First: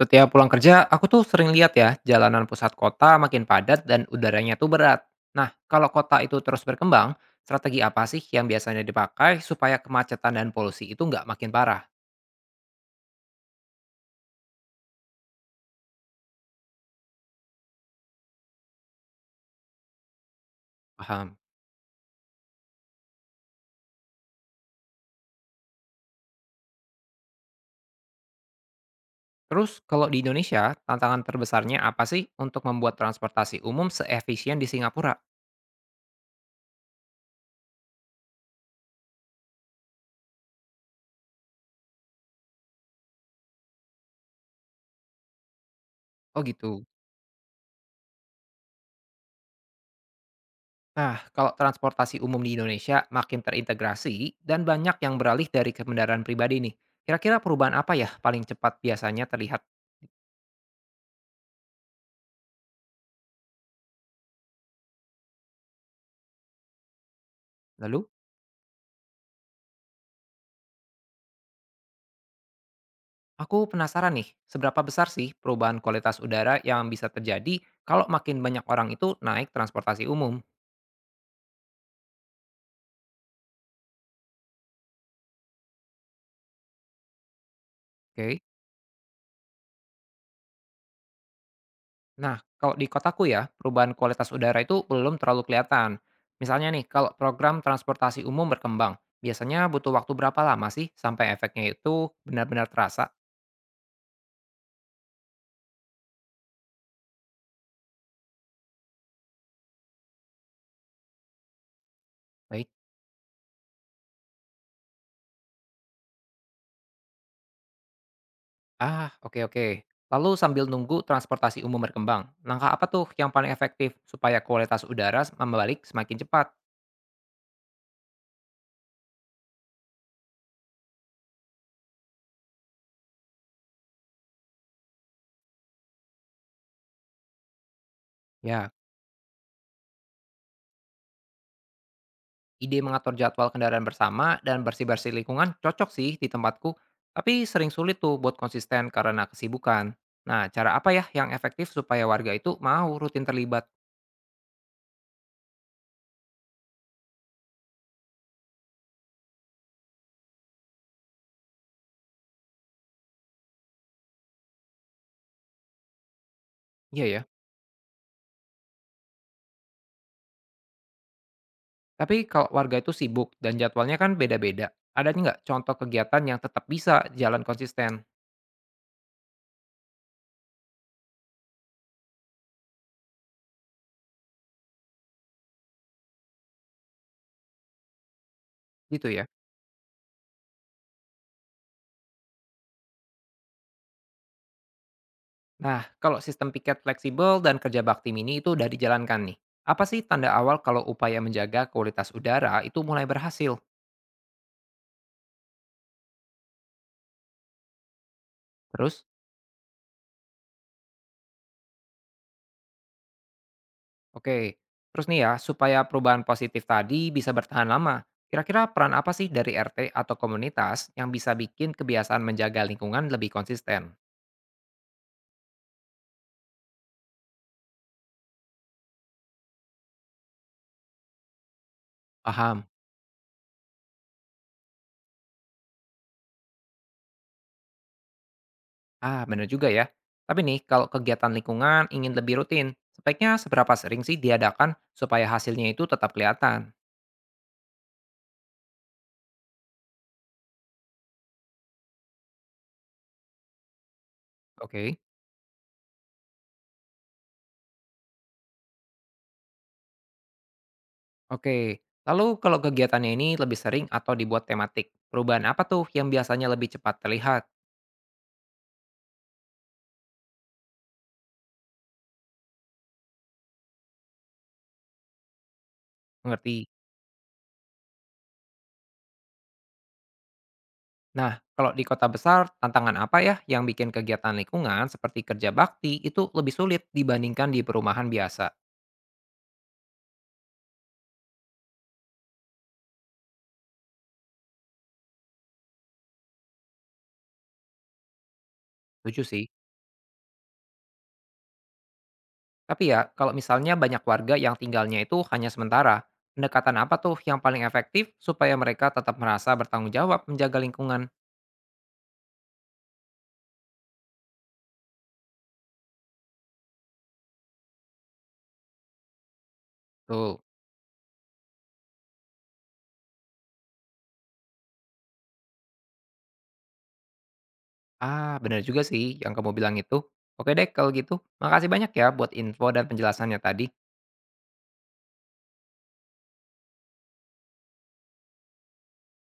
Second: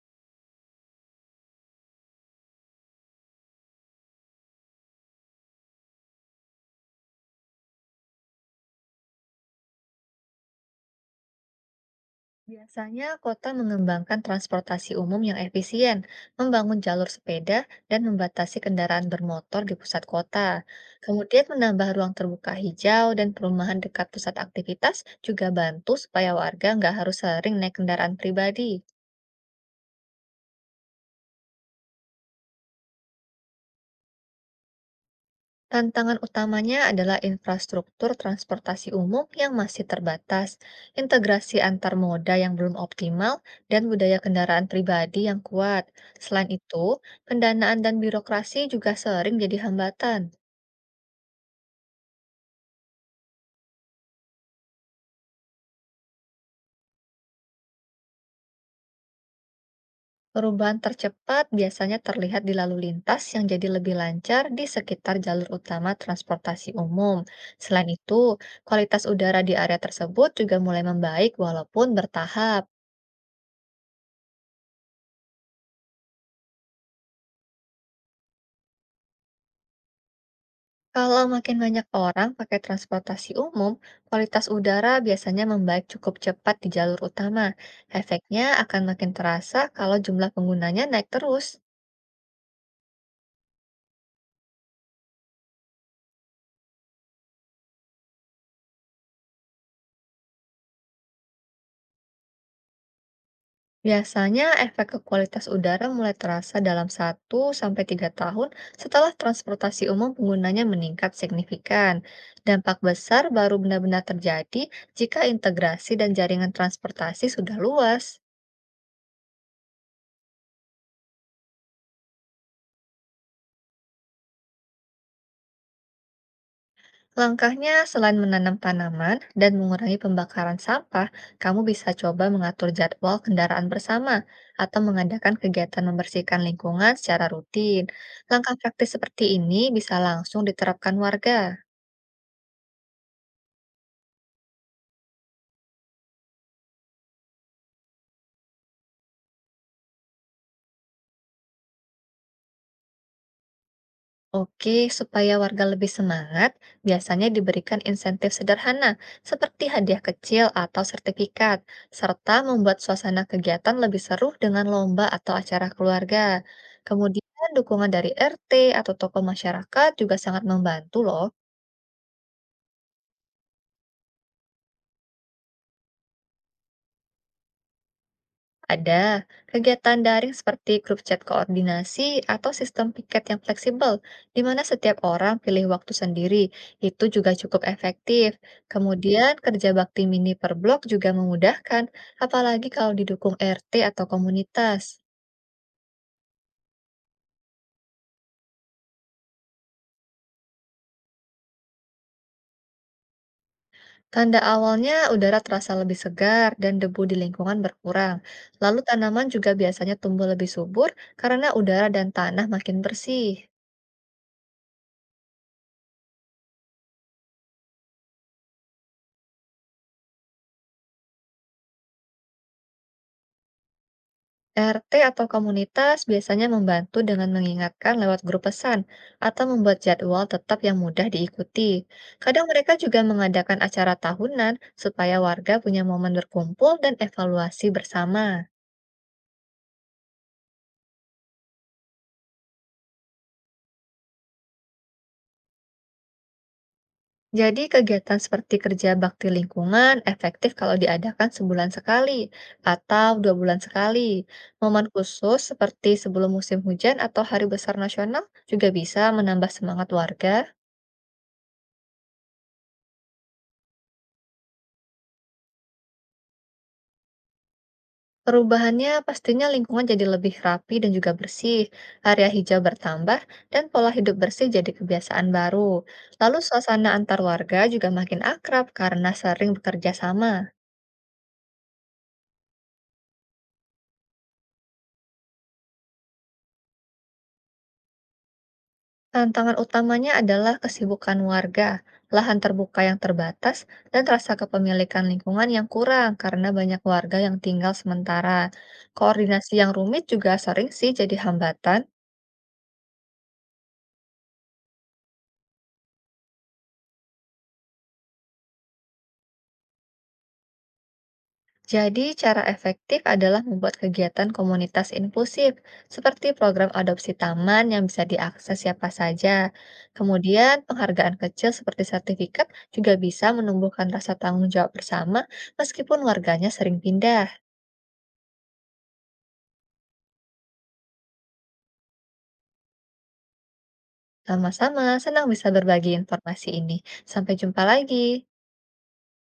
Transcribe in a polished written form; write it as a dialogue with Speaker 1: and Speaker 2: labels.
Speaker 1: Setiap pulang kerja, aku tuh sering lihat ya, jalanan pusat kota makin padat dan udaranya tuh berat. Nah, kalau kota itu terus berkembang, strategi apa sih yang biasanya dipakai supaya kemacetan dan polusi itu nggak makin parah?
Speaker 2: Biasanya kota mengembangkan transportasi umum yang efisien, membangun jalur sepeda, dan membatasi kendaraan bermotor di pusat kota.
Speaker 1: Paham.
Speaker 2: Kemudian menambah ruang terbuka hijau dan perumahan dekat pusat aktivitas juga bantu supaya warga nggak harus sering naik kendaraan pribadi.
Speaker 1: Terus, kalau di Indonesia, tantangan terbesarnya apa sih untuk membuat transportasi umum seefisien di Singapura?
Speaker 2: Tantangan utamanya adalah infrastruktur transportasi umum yang masih terbatas, integrasi antar moda yang belum optimal, dan budaya kendaraan pribadi yang kuat.
Speaker 1: Oh
Speaker 2: Selain itu,
Speaker 1: gitu.
Speaker 2: pendanaan dan birokrasi juga sering jadi hambatan.
Speaker 1: Nah, kalau transportasi umum di Indonesia makin terintegrasi dan banyak yang beralih dari kendaraan pribadi nih, kira-kira perubahan apa ya paling cepat biasanya terlihat?
Speaker 2: Perubahan tercepat biasanya terlihat di lalu lintas yang jadi lebih lancar di sekitar jalur utama transportasi umum. Selain
Speaker 1: Lalu?
Speaker 2: itu, kualitas udara di area tersebut juga mulai membaik walaupun bertahap.
Speaker 1: Aku penasaran nih, seberapa besar sih perubahan kualitas udara yang bisa terjadi kalau makin banyak orang itu naik transportasi umum?
Speaker 2: Kalau makin banyak orang pakai transportasi umum, kualitas udara biasanya membaik cukup cepat di jalur utama.
Speaker 1: Oke.
Speaker 2: Efeknya akan makin terasa kalau jumlah penggunanya naik terus.
Speaker 1: Nah, kalau di kotaku ya, perubahan kualitas udara itu belum terlalu kelihatan. Misalnya nih, kalau program transportasi umum berkembang, biasanya butuh waktu berapa lama sih sampai efeknya itu benar-benar terasa?
Speaker 2: Biasanya efek ke kualitas udara mulai terasa dalam satu sampai 3 tahun setelah transportasi umum penggunanya meningkat signifikan.
Speaker 1: Baik.
Speaker 2: Dampak besar baru benar-benar terjadi jika integrasi dan jaringan transportasi sudah luas.
Speaker 1: Ah, oke oke. Lalu sambil nunggu transportasi umum berkembang, langkah apa tuh yang paling efektif supaya kualitas udara membalik semakin cepat?
Speaker 2: Langkahnya selain menanam tanaman dan mengurangi pembakaran sampah, kamu bisa coba mengatur jadwal kendaraan bersama atau mengadakan kegiatan membersihkan lingkungan secara rutin. Langkah
Speaker 1: Ya.
Speaker 2: praktis seperti ini bisa langsung diterapkan warga.
Speaker 1: Ide mengatur jadwal kendaraan bersama dan bersih-bersih lingkungan cocok sih di tempatku, tapi sering sulit tuh buat konsisten karena kesibukan. Nah, cara apa ya yang efektif supaya warga itu mau rutin terlibat?
Speaker 2: Oke, supaya warga lebih semangat, biasanya diberikan insentif sederhana seperti hadiah kecil atau sertifikat, serta membuat suasana kegiatan lebih seru dengan lomba atau acara keluarga.
Speaker 1: Iya ya,
Speaker 2: Kemudian, dukungan dari RT atau tokoh masyarakat juga sangat membantu loh.
Speaker 1: tapi kalau warga itu sibuk dan jadwalnya kan beda-beda, adanya nggak contoh kegiatan yang tetap bisa jalan konsisten?
Speaker 2: Ada kegiatan daring seperti grup chat koordinasi atau sistem piket yang fleksibel, di mana setiap orang pilih waktu sendiri. Itu juga cukup efektif.
Speaker 1: Gitu ya.
Speaker 2: Kemudian, kerja bakti mini per blok juga memudahkan, apalagi kalau didukung RT atau komunitas.
Speaker 1: Nah, kalau sistem piket fleksibel dan kerja bakti mini itu udah dijalankan nih, apa sih tanda awal kalau upaya menjaga kualitas udara itu mulai berhasil?
Speaker 2: Tanda awalnya udara terasa lebih segar dan debu di lingkungan berkurang. Lalu
Speaker 1: Terus.
Speaker 2: tanaman juga biasanya tumbuh lebih subur karena udara dan tanah makin bersih.
Speaker 1: Oke, terus nih ya, supaya perubahan positif tadi bisa bertahan lama, kira-kira peran apa sih dari RT atau komunitas yang bisa bikin kebiasaan menjaga lingkungan lebih konsisten?
Speaker 2: RT atau komunitas biasanya membantu dengan mengingatkan lewat grup pesan atau membuat jadwal tetap yang mudah diikuti. Kadang
Speaker 1: Paham.
Speaker 2: mereka juga mengadakan acara tahunan supaya warga punya momen berkumpul dan evaluasi bersama.
Speaker 1: Ah, bener juga ya. Tapi nih, kalau kegiatan lingkungan ingin lebih rutin, sebaiknya seberapa sering sih diadakan supaya hasilnya itu tetap kelihatan?
Speaker 2: Jadi kegiatan seperti kerja bakti lingkungan efektif kalau diadakan sebulan sekali atau dua bulan sekali. Momen
Speaker 1: Oke.
Speaker 2: khusus seperti sebelum musim hujan atau hari besar nasional juga bisa menambah semangat warga.
Speaker 1: Oke, lalu kalau kegiatannya ini lebih sering atau dibuat tematik, perubahan apa tuh yang biasanya lebih cepat terlihat?
Speaker 2: Perubahannya pastinya lingkungan jadi lebih rapi dan juga bersih, area hijau bertambah, dan pola hidup bersih jadi kebiasaan baru. Lalu
Speaker 1: Mengerti.
Speaker 2: suasana antar warga juga makin akrab karena sering bekerja sama.
Speaker 1: Nah, kalau di kota besar, tantangan apa ya yang bikin kegiatan lingkungan seperti kerja bakti itu lebih sulit dibandingkan di perumahan biasa?
Speaker 2: Tantangan utamanya adalah kesibukan warga, lahan terbuka yang terbatas, dan rasa kepemilikan lingkungan yang kurang karena banyak warga yang tinggal sementara.
Speaker 1: Setuju sih.
Speaker 2: Koordinasi yang rumit juga sering sih jadi hambatan.
Speaker 1: Tapi ya, kalau misalnya banyak warga yang tinggalnya itu hanya sementara, pendekatan apa tuh yang paling efektif supaya mereka tetap merasa bertanggung jawab menjaga lingkungan?
Speaker 2: Jadi, cara efektif adalah membuat kegiatan komunitas inklusif, seperti program adopsi taman yang bisa diakses siapa saja.
Speaker 1: Tuh.
Speaker 2: Kemudian, penghargaan kecil seperti sertifikat juga bisa menumbuhkan rasa tanggung jawab bersama, meskipun warganya sering pindah.
Speaker 1: Ah, benar juga sih yang kamu bilang itu. Oke deh kalau gitu. Makasih banyak ya buat info dan penjelasannya tadi.
Speaker 2: Sama-sama, senang bisa berbagi informasi ini. Sampai jumpa lagi.